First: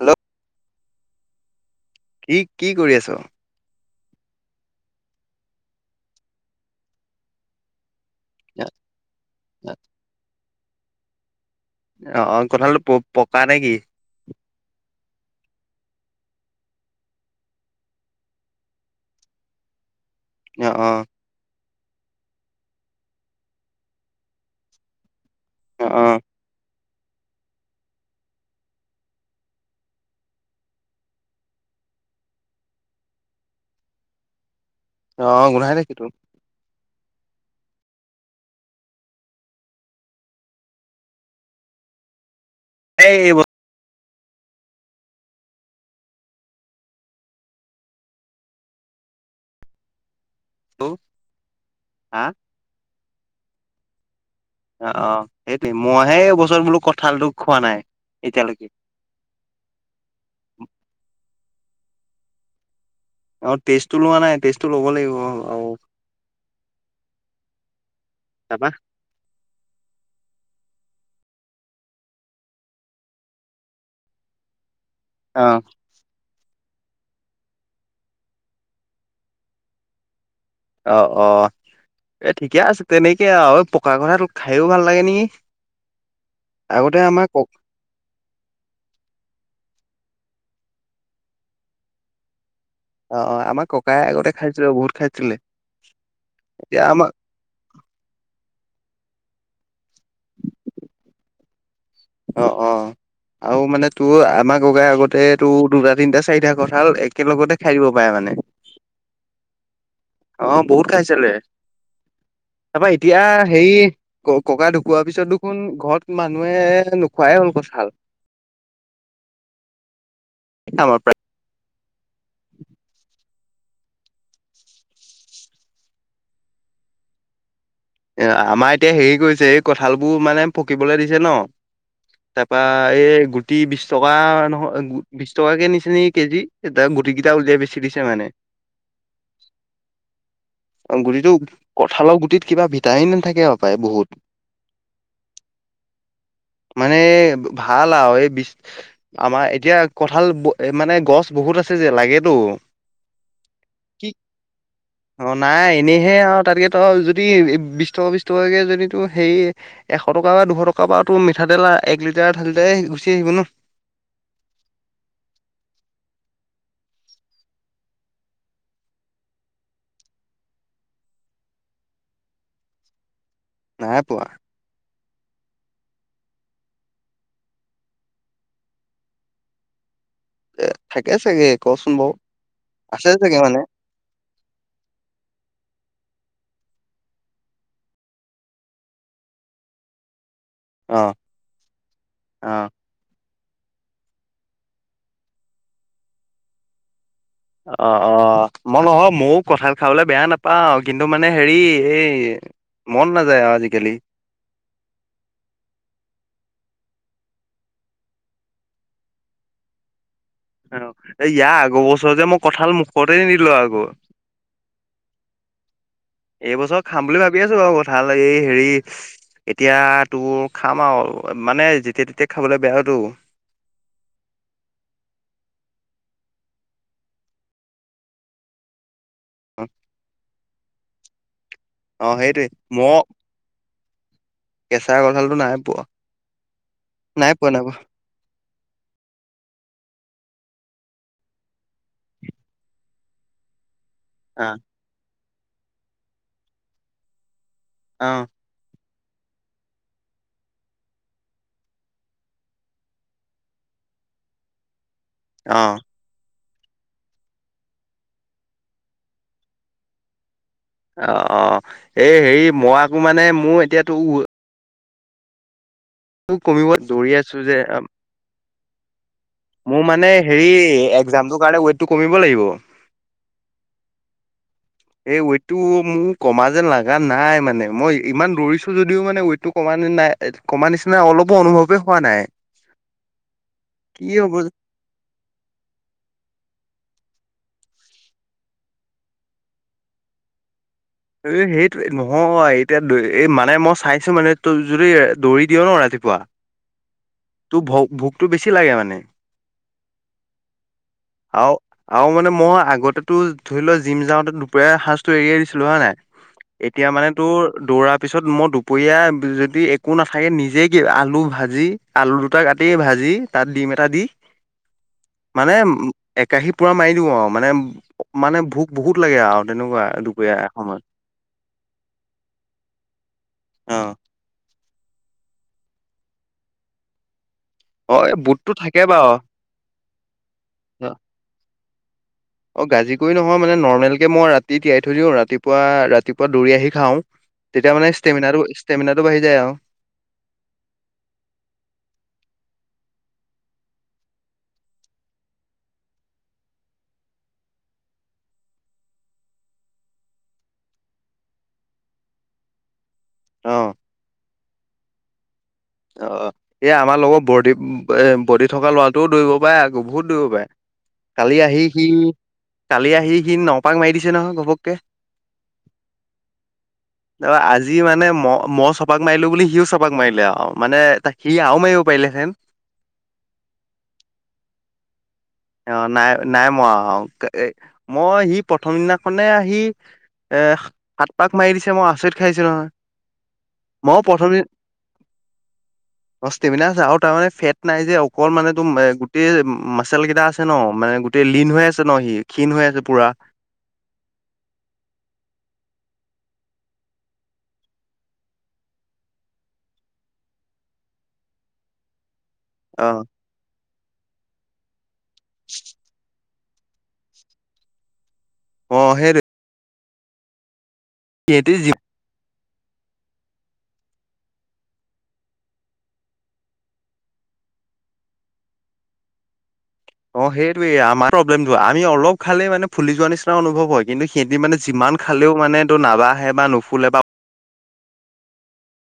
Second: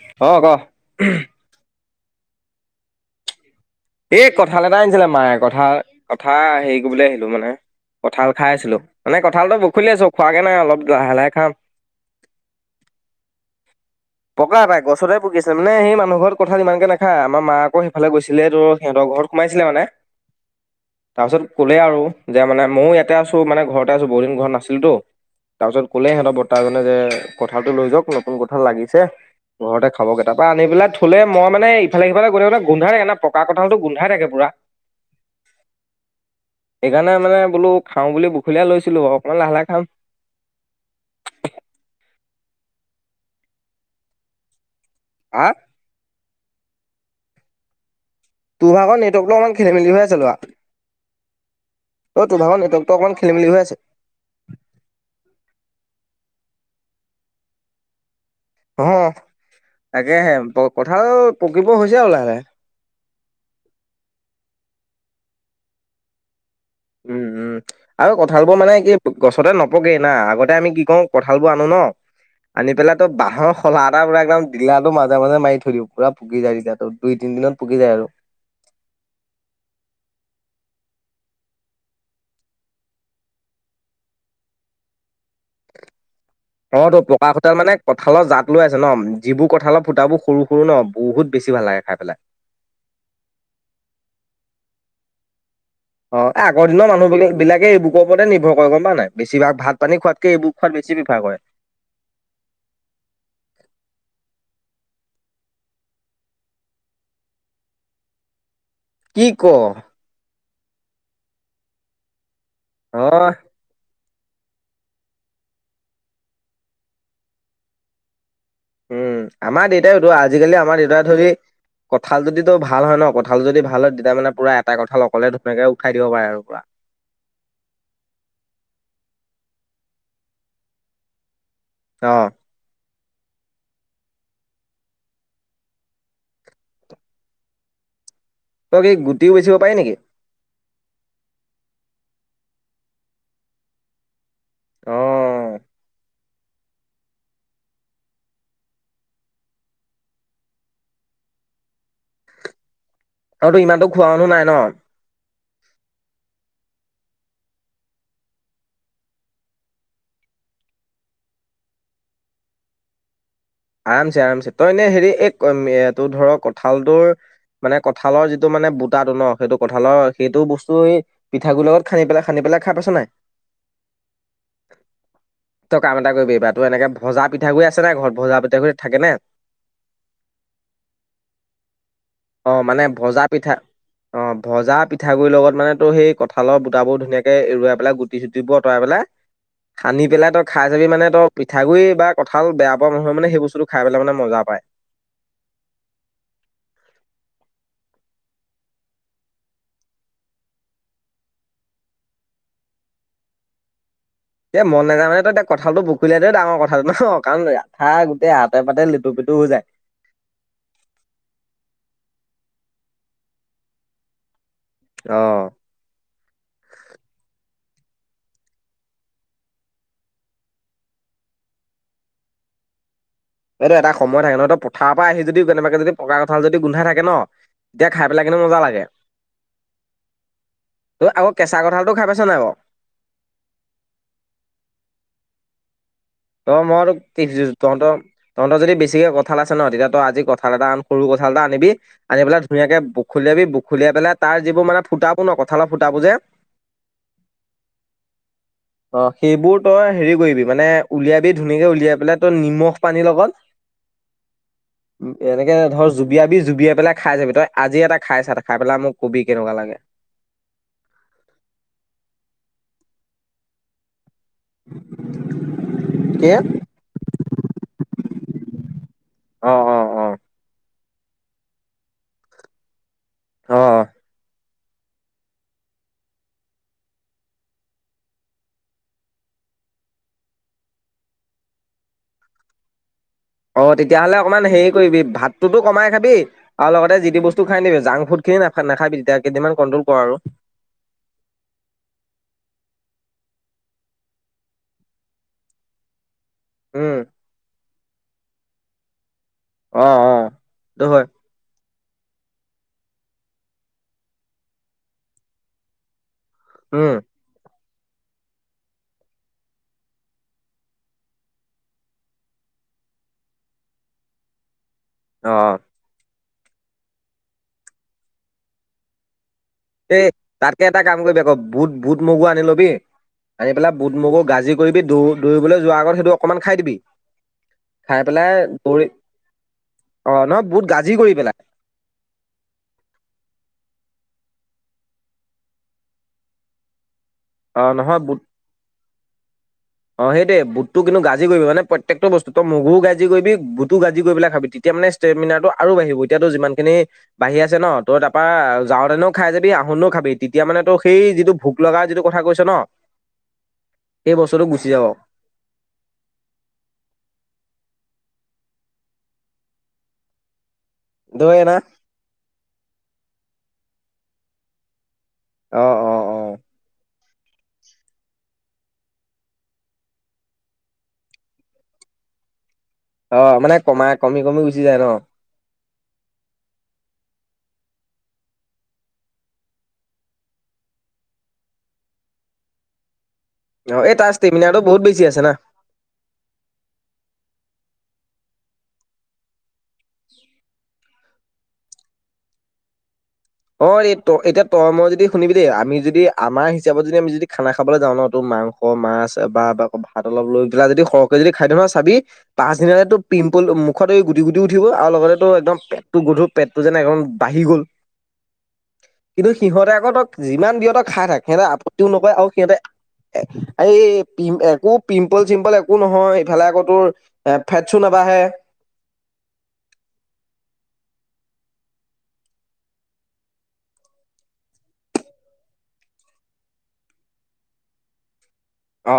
Hello অ ক কি কি কৰি আছ এই কঁঠাল এটা আনিছিলে মায়ে কঠাল কথা হেৰি কৰিবলে আহিলো মানে কঁঠাল খাই আছিলো মানে কঁঠালটো বুখলি আছো খোৱাগে নাই অলপ লাহে লাহে খাম অহ কঠালটো প পকা নে কি পকা পাই গছতে মানে সেই মানুহ ঘৰত কঠাল ইমানকে নাখায় আমাৰ মা আক সেইফালে গৈছিলে তো সিহঁতৰ ঘৰত সোমাইছিলে মানে অ অ তাৰপিছত ক'লে আৰু যে মানে ময়ো ইয়াতে আছোঁ মানে ঘৰতে আছো বহুতদিন ঘৰত নাছিলোতো তাৰপিছত অ কলে অ সিহতৰ বৰ্তাজনে যে কঠালটো লৈ যাওক নতুন কঠাল লাগিছে ঘৰতে খাব গে তাপা আনি পেলাই থলে মই মানে ইফালে সিফালে গৈ থাকোতে গোন্ধাই থাকে না পকা কঠা কঠালটো গোন্ধাই থাকে পুৰা অ গোন্ধাই থাকেতো সেইকাৰণে মানে বোলো খাওঁ বুলি বখলীয়া লৈছিলো অলপমান লাহে লাহে খাম এই এইব হা তোৰ ভাগৰ নেটৱৰ্কতো অকমান খেলি মেলি হৈ আছে লআ বস্তু হা অ তোৰ ভাগৰ নেট ত অকমান খেলি মেলি হৈ আছে অ অ সেইটোএ মইহে এইবছৰত বোলো কঁঠালটো খোৱা নাই এতিয়ালৈকে অ তাকেহে কঠাল পকিব হৈছে আও লাহে লাহে আৰু তেজটো লোৱা নাই তেজটো ল'ব লাগিব আৰু উম উম আৰু কঁঠাল বোৰ তাৰপা মানে কি গছতে নপগে না আগতে আমি কি ক কঠাল বোৰ আনো ন আনি পেলাই তই বাহৰ খলা এটা বনাই একদম পিলা মাজ মাজ অ মিৰি পুৰা পুকি যায় তেতিয়া দুই তিন দিনত পুকি যায় আৰু অ অ এ ঠিকে আছে তেনেকে আৰু পকা কঁঠাল খাইও ভাল লাগে নেকি অ আগতে তোৰ আমাৰ পকা ক কঁঠাল মানে কঁঠালৰ জাত লৈ আছে ন যিবোৰ কঠালত ফুতাবোৰ সৰু সৰু ন বহুত বেছি ভাল লাগে খাই পেলাই অ আমাৰ ককাই আগতে খাইছিলে বহুত খাইছিলে অ এ আগৰ এতিয়া দিনৰ আমাৰ মানুহ বিলাক বিলাকে এই বুকৰ ওপতে নিৰ্ভৰ গম পা নাই বেছিভাগ ভাত পানী খোৱাতকে এইবোৰ খোৱাত বেছি প্ৰেফাৰ কৰে অ অ আৰু মানে তোৰ আমাৰ গগাই আগতে তোৰ দুটা তিনটা চাৰিটা কঁঠাল একেলগতে খাই দিব পাৰে মানে নে কি ক অ বহুত খাইচিলে তাৰপা এতিয়া হয় হে ককা ঢুকোৱাৰ পিছত দেখোন ঘৰত মানুহে নোখোৱাই হ'ল কঁঠাল উম আমাৰ দেউতাইতো আজিকালি আমাৰ দেউতাইটো হেই কঁঠাল যদি তো ভাল হয় ন কঁঠাল যদি ভাল হয় তেতিয়া মানে পুৰা এটা কঁঠাল অকলে ধুনীয়াকে উঠাই দিব পাৰে আৰু পুৰা [inaudible] এ আমাৰ এতিয়া হেৰি কৰিছে এই কঁঠাল বোৰ মানে পকিবলৈ দিছে ন অ তাৰপা এই গুটি বিশ টকা নহয় বিশ টকা কে নিচে নি কেজি এতিয়া গুটি কেইটা উলিয়াই বেছি মানে তই কি গুটিও বেচিব পাৰি নেকি? গুটিটো থালৰ গুটিত কিবা ভিটামিন থাকে হবপায় বহুত আহ [inaudible] মানে ভাল আৰু এই বি আমাৰ এতিয়া কঠাল মানে গছ বহুত আছে ছে যে লাগেতো অ তোৰ ইমানতো খোৱা কি মানুহ নাই ন? অ নাই এনেইহে আৰু তাতকে তই যদি বিশ টকা বিশ টকাকে যদি তো হেৰি এশ টকা বা দুশ টকাৰ পৰা তোৰ মিঠাতেল এক লিটাৰ ঢালিতে গুচি আহিব ন আৰামছে আৰামছে তই এনে হেৰি এই তোৰ ধৰ কঁঠালটোৰ মানে কঁঠালৰ যিটো মানে বুটাটো ন সেইটো কঁঠালৰ সেইটো বস্তু এই পিঠাগোৰিৰ লগত খানি পেলাই খনো পাইছ বেলে খাই পাইছা নাই নাই পোৱা তই কাম এটা কৰিবি এইবাৰ তই এনেকে ভজা পিঠাগুৰি আছে নাই ঘৰত ভজা পিঠা পিঠা গুৰি থাকে ন এ থাকে চাগে কচোন বাৰু অ মানে আছে ভজা চাগে পিঠা মানে অ ভজা পিঠাগুৰি লগত মানে তো সেই ক কঁঠালৰ বুটাবোৰ ধুনীয়াকে এৰুৱাই পেলাই গুটি চুটিবোৰ আঁতৰাই পেলাই সানি পেলাই ত খাই চাবি অ মানে ত পিঠাগুডৰি বা কঠাল অ বেয়া পোৱা নহয় মানে সেই বস্তু ব খাই পেলাই মানে মজা পায় অ' অ' মই নহয়, ময়ো কঠাল খাবলৈ বেয়া নাপাওঁ। কিন্তু, মানে হেৰি এই মন নাযায় আজিকালি। এ মন নাযায় মানে তই এয়া কঁঠালটো [unintelligible] দু- হাজাৰ অ'ইয়াৰ আগৰ বছৰত যে মই কঁঠাল মুখতে নিলো আকৌ। অ ' এইবছৰত খাম বুলি ভাবি আছো বাৰু এ কঁঠাল এই হেৰি এতিয়া তোৰ খাম আৰু। মানে যেতিয়া তেতিয়া খাবলে বেয়াতো। এইটো এটা সময় থাকে ন' তো পথাৰ পৰা আহি যদিও কেনেবাকে যদি পকা কঁঠাল যদি গোন্ধ থাকে ন' এতিয়া খাই পেলাই কিন্তু মজা লাগে। অ ' তই আকৌ কেঁচা কঁঠালটো খাই পাইছ নাই বাৰু? মই কেঁচা কঠালতো নাহাই পোৱা। অ' মই নাই পোৱা নাই পোৱা তহত তহঁতৰ যদি বেছিকে কঠাল আছে ন' তেতিয়া ত আজি কঠাল এটা আন সৰু কঠাল এটা আনিবি আনি পেলাই ধুনীয়াকে বখলীয়া বি। খুলিয়াই পেলাই তাৰ অ যিবোৰ মানে ফুটাবোৰ ন' কঁঠালত ফুটা বোৰ যে অ ' অ' সেইবোৰ তই হেৰি কৰিবি মানে। উলিয়াবি ধুনীয়াকে উলিয়াই পেলাই তই নিমখ পানী লগত। উ এনেকে অ ধৰ জুবিয়াবি জুবিয়াই পেলাই খাই চাবি তই আজি এটা খাইছাটা খাই পেলাই মোক কবি কেনেকুৱা লাগে। অ' অ' এই হেৰি মই আকো মানে মোৰ এতিয়া তোৰ। কি? টোৰ কমিব দৌৰি আছো যে অ অ মোৰ অ মানে হেৰি একজামটোৰ কাৰণে ৱেইটটো কমিব লাগিব। অ' এই ৱেইট টো মোৰ কমা যেন লগা নাই মানে মই ইমান দৌৰিছো যদিও মানে ৱেইটটো কমা নাই কমা নিচিনা অলপো অনুভৱে হোৱা নাই। অঁ, কি তেতিয়াহলে হ'ব অকণমান হেৰি কৰিবি ভাতটোতো কমাই খাবি আৰু লগতে যিতি বস্তু খাই নিবি জাংক ফুড খিনি নখাবি তেতিয়া কেইদিন কণ্ট্ৰল কৰ আৰু। এ সেইটো নহয় এতিয়া এই মানে মই চাইছো মানে ত যদি দৌৰি দিয় ন ৰাতি পুৱা। উম। ভ ভোকতটো বেছি লাগে মানে। অঁ, অঁ ত হয়। আৰু আৰু মানে মই আগতেতো ধৰি লোৱা জিম যাওঁতে দুপৰীয়া সাঁজটো এৰিয়াই দিছিলো হয় নাই? এতিয়া উম মানে তোৰ? দৌৰাৰ পিছত মই দুপৰীয়া যদি একো নাথাকে নিজে কি আলু ভাজি আলু দুটা কা তেই ভাজি তাত ডিম এটা দি অ মানে উ একাশী পুৰা মাৰি দিও আৰু মানে মানে ভোক বহুত লাগে আৰু হেনেকুৱা দুপৰীয়া। তে এটা সময়ত কাম কৰিবি আকৌ বুট বুট, মগু আনি লবি আনি পেলাই অ বুট, মগু গাজি কৰিবি দৌ দৌৰিবলৈ যোৱাৰ আগত সেইটো অকনমান খাই দিবি। অ খাই এই পেলাই বুটটো থাকে দৌৰি বাৰু অ ন বুট গাজি কৰি পেলাই। অঁ, গাজিক নহয় মানে নৰ্মেলকে মই ৰাতি তিয়াই থৈ দিওঁ ৰাতিপুৱা ৰাতিপুৱা দৌৰি আহি খাওঁ। অ তেতিয়া মানে ষ্টেমিনাৰটো -ষ্টেমিনাৰটো বাঢ়ি যায় আৰু। অঁ, সেইটোৱে বুটটো কিন্তু গাজি কৰিব মানে প্ৰত্যেকটো বস্তু তই মগুও গাজি কৰিবি বুটটো গাজি কৰিব পেল খাবি তেতিয়া মানে ষ্টেমিনাৰটো আৰু বাঢ়িব এতিয়াতো যিমান খিনি বাঢ়ি আছে ন ত তাৰপা যাওঁতেনেও খাই যাবি আহোনো খাবি তেতিয়া মানে তো সেই যিটো ভোক লগা যিটো কথা কৈছ ন? অ এই বছৰটো গুচি যাব। অ, এই আমাৰ লগৰ বড এ বডি থকা ল'ৰাটোও দৌৰিব পাৰে, বহুত দৌৰিব পাৰে। দৌৰে কালি না আহি সি কালি, আহি সি নপাক মাৰি দিছে নহয় ঘপককে। অ অ অ ত আজি মানে ম মই চপাক মাৰিলো বুলি, সিও চপাক মাৰিলে আৰু মানে ত সি আৰু মাৰিব পাৰিলেহেন অ মানে কমাই, কমি কমি গুচি যায় ন। অ নাই নাই মোৰা আৰু মই সি প্ৰথম দিনাখনে আহি এ সাত পাক মাৰি দিছে মই আচৰিত খাইছিলো নহয়। অ এই মইয় তাৰ প্ৰথম ষ্টেমিনাৰটো বহুত বেছি আছে না অষ্টিম আৰু তাৰমানে ফেট- নাই যে অকল মানে তোম গোটেই মাচেল কেইটা আ আছে ন মানে গোটেই লীন হৈ আছে ন সি ক্ষীণ হৈ আছে পুৰা অ এই ত এতিয়া তই মই যদি শুনিবি দেই আমি যদি আমাৰ হিচাপত যদি আমি যদি খানা খাবলৈ যাওঁ ন ত মাংস, মাছ বা ভাত অলপ লৈ পেলা যদি সৰহকে যদি খাই ন চাবি অ পাছদিনতে পিম্পল, মুখত এই গুটি গুটি উঠিব আৰু লগতে একদম পেটটো গধুৰ পেটটো যেনে এক বাঢ়ি গ'ল, অ সেইটোৱে কিন্তু সিহঁতে আকৌ ত যিমান দিও খাই থাক। সিহঁতে সিহঁতি যি আপত্তিও নকয় আৰু সিহঁতে [unintelligible] এই পি, একো পিম্পল চিম্পল একো নহয়। ইফালে আকৌ তোৰ এ ফেটছো নাবাঢ়ে। [unintelligible] [unintelligible] অ সেইটোয়ে আমাৰ প্ৰলেমটো। আমি অলপ খালে মানে ফুলি যোৱা নিচিনা অনুভৱ হয়। কিন্তু সেইদিন মানে যিমান মান খালেও মানে এইটো নাবাহে বা নুফুলে বা অ।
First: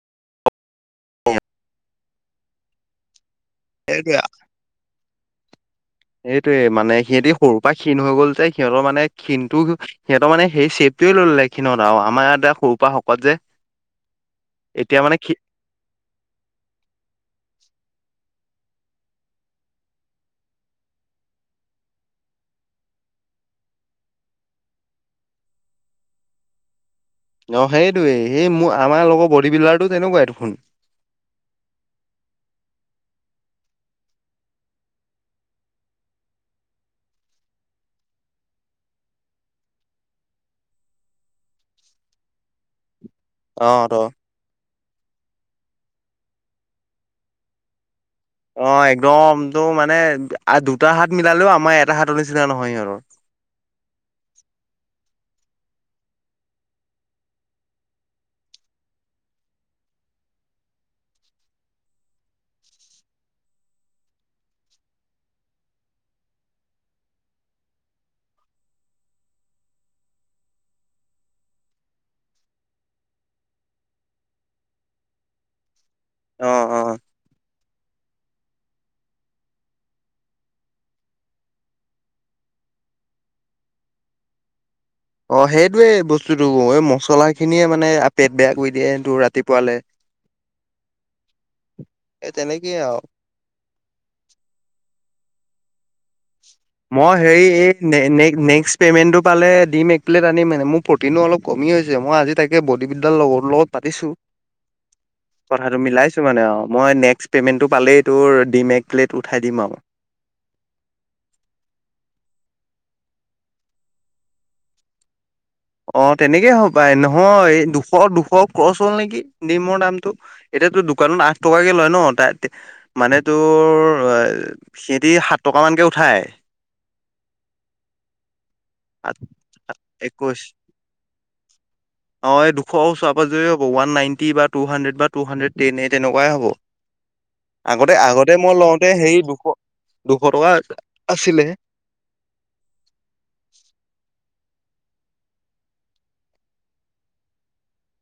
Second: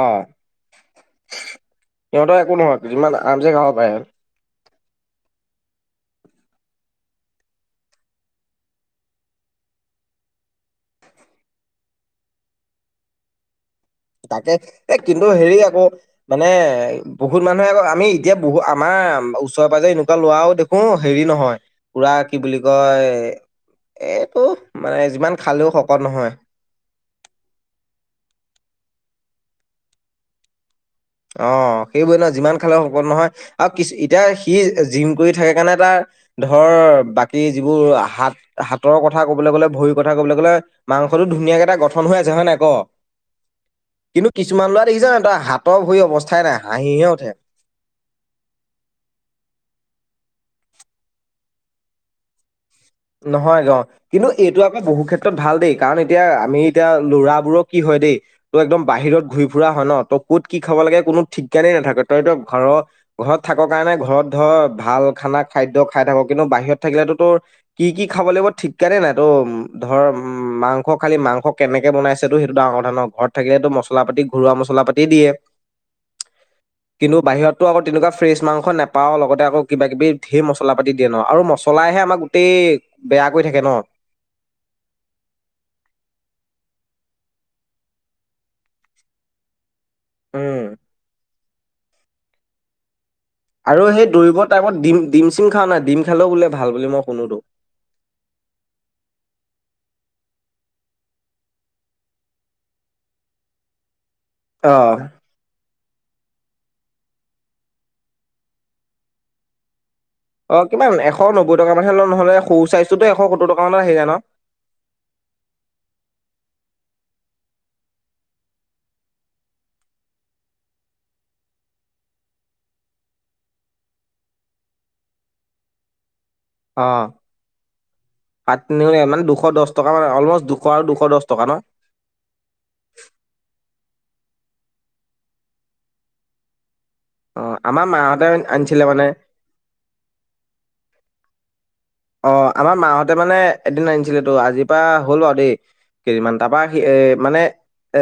সিহঁতৰ একো নহয় যিমান আৰামছে খাব পাৰে। এইটোয়ে মানে, সিহঁতি সৰুৰ পৰা ক্ষণ হৈ গ'ল যে সিহঁতৰ মানে ক্ষণটো সিহঁতৰ মানে সেই টোৱে ললে এই কিনত আৰু আমাৰ ইতিতে সৰুৰ পৰা শকত যে তাকে এ এতিয়া মানে কিন্তু ক্ষী হেৰি আকৌ মানে বহুত মানুহে আকৌ আমি এতিয়া বহু আমাৰ ওচৰে পাঁজৰে এনেকুৱা লৰাও দেখো হেৰি নহয় পুৰা কি বুলি কয় এইটো মানে যিমান খালেও শকত নহয় অ সেইটোৱেই সেই মোৰ আমাৰ লগৰ বডী বিল্ডাৰটো তেনেকুৱাই দেখোন। অ সেইবোৰে নহয় যিমান খালৰ সম্পদ নহয়। আৰু কি এতিয়া সি জিম কৰি থাকে কাৰণে তাৰ ধৰ বাকী যিবোৰ হাত হাতৰ কথা কবলৈ গ'লে ভৰিৰ কথা কবলৈ গ'লে মাংস মাংসতো ধুনীয়াকে এটা গঠন হৈ আছে। হয় নে নাই ক? অ ত কিন্তু কিছুমান লৰা দেখিছানে তই হাতৰ ভৰি অৱস্থাই নাই। হাঁহিহে উঠে অ একদম তটো মানে দুটা হাত মিলালেও আমাৰ এটা হাতৰ নিচিনা নহয় সিহঁত নহয় গে, কিন্তু এইটো আকৌ বহু ক্ষেত্ৰত ক্ষেত্ৰত ভাল দেই। কাৰণ এতিয়া আমি এতিয়া ল'ৰাবোৰৰ কি হয় দেই তই একদম বাহিৰত ঘূৰি ফুৰা হয় ন ত ক'ত কি খাব লাগে কোনো ঠিকানেই নাথাকে। তইতো ঘৰৰ ঘৰত থাক কাৰণে ঘৰত ধৰ ভাল খানা খাদ্য খাই থাকো। কিন্তু বাহিৰত থাকিলে কি কি খাব লাগিব ঠিকানে নাই, তো ধৰ উ মাংস খালি মাংস কেনেকে বনাইছে টো সেইটো ডাঙৰ ঘৰত থাকিলেতো মছলা পাতি ঘৰুৱা মছলা পাতি দিয়ে। অ অ টো আকৌ তেনেকুৱা ফ্ৰেছ মাংস নাপাওঁ, লগতে আকৌ কিবা কিবি ধেৰ মছলা পাতি দিয়ে ন আৰু মছলাইহে আমাক অতি বেয়া কৰি থাকে ন! অ সেইটয়ে বস্তুটো। এই মছলা খিনিয়ে মানে পেট বেয়া কৰি দিয়েটো ৰাতিপুৱালে। উম এ তেনেকেইে আৰু আৰু সেই দৌৰিবৰ টাইমত ডিম ডিম চিম খাও নাই ডিম খালেও বোলে ভাল বুলি মই শুনোতো। হেৰি এই নেক্স পেমেন্টটো পালে দিম প্লেট আনি মানে। মোৰ প্ৰটিনো অলপ কমি হৈছে মই আজি তাকে বডি বিল্ডৰ লগৰ লগত পাতিছোঁ। আহ আৰু মিলাইছো মানে অ' মই নেক্সট পে'মেণ্টটো পালেই তোৰ ডিম একগ প্লেট উঠাই দিম আৰু অ' কিমান এশ নব্বৈ টকা মানহে ল' নহ'লে সৰু চাইজ টোতো এশ সত্তৰ টকা মানত আহি যায় ন'। [inaudible] অ' তেনেকেই হ' পাই নহয় দুশ, দুশ ক্ৰচ হ'ল নেকি নিমৰ দামটো। এতিয়া তো দোকানত আঠ টকাকে লয় ন' ত মানে তোৰ অ' সি দি সাত টকা। অমানকৈ উঠায়। অ' পাত মানে দুশ দহ টকা মানে একৈশ অলমষ্ট দুশ আৰু দুশ দহ টকা ন। অ' এই দুশ ওচৰে-পাজৰে one. Ninety two hundred, hundred ten এই তেনেকুৱাই হ'ব। অ' আমাৰ আগতে মাহঁতে আগতে মই আনিছিলে লওঁতে, মানে। সেই দুশ-দুশ টকা আছিলে। অ' আমাৰ মাহঁতে মানে এদিন আনিছিল তো আজিৰ পৰা হ'ল বাৰু দেই। কেজিমান তাৰপা সি এ মানে।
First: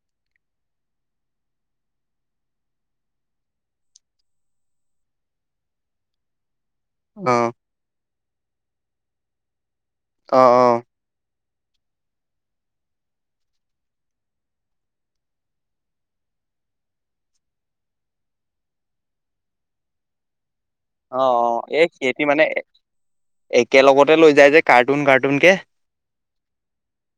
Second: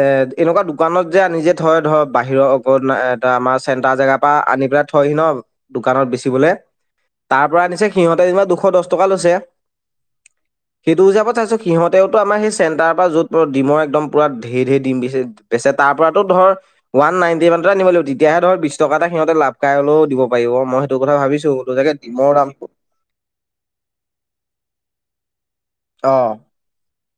এ এনেকুৱা দোকানত যে আনি যে থয় ধৰ বাহিৰৰ অক এ আমাৰ চেণ্টাৰ জেগাৰ পৰা আনি পেলাই এ থয়হি ন দোকানত বেচিবলৈ অ তাৰ পৰা আনিছে সিহঁতে যেনিবা দুশ দহ টকা লৈছে অ অ সেইটো বুজাব চাইছো। সিহঁতেওতো আমাৰ সেই চেণ্টাৰ পৰা য'ত ডিমৰ একদম পুৰা ধেৰ-ধেৰ ডিম বেচে তাৰ পৰাতো ধৰ। ওৱান নাইনটি মানতে আনিব লাগিব, তেতিয়াহে ধৰক বিশ টকা এটা সিহঁতে লাভ খাই হ'লেও দিব পাৰিব। মই সেইটো কথা অ ভাবিছো, অ তোৰ এই ছাগে সিহঁতি দিমৰ মানে দামটো একেলগতে লৈ যায় যে কাৰ্টুন, কাৰ্টুন কে অ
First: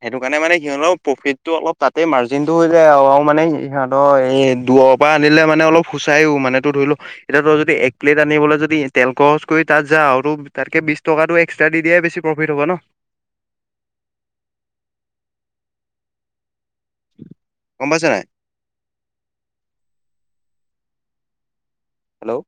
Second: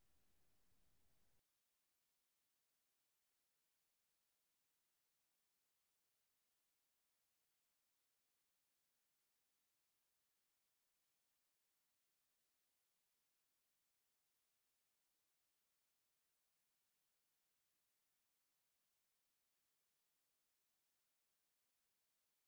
সেইটো কাৰণে মানে সিহঁতক। প্ৰফিতটো অলপ তাতেই মাৰ্জিনটো হৈ যায় আৰু মানে ইহঁতৰ এই দূৰৰ পৰা আনিলে মানে অল চাইও মানে তো ধৰি লো এতিয়া তই যদি এক প্লেট আনিবলৈ যদি তেল খৰচ কৰি তাত যাওঁ, তাতকে বিশ টকাটো এক্সট্ৰা দি দিয়াই বেছি প্ৰফিট হ'ব ন। [inaudible] গম পাইছে নাই। হেল্ল'।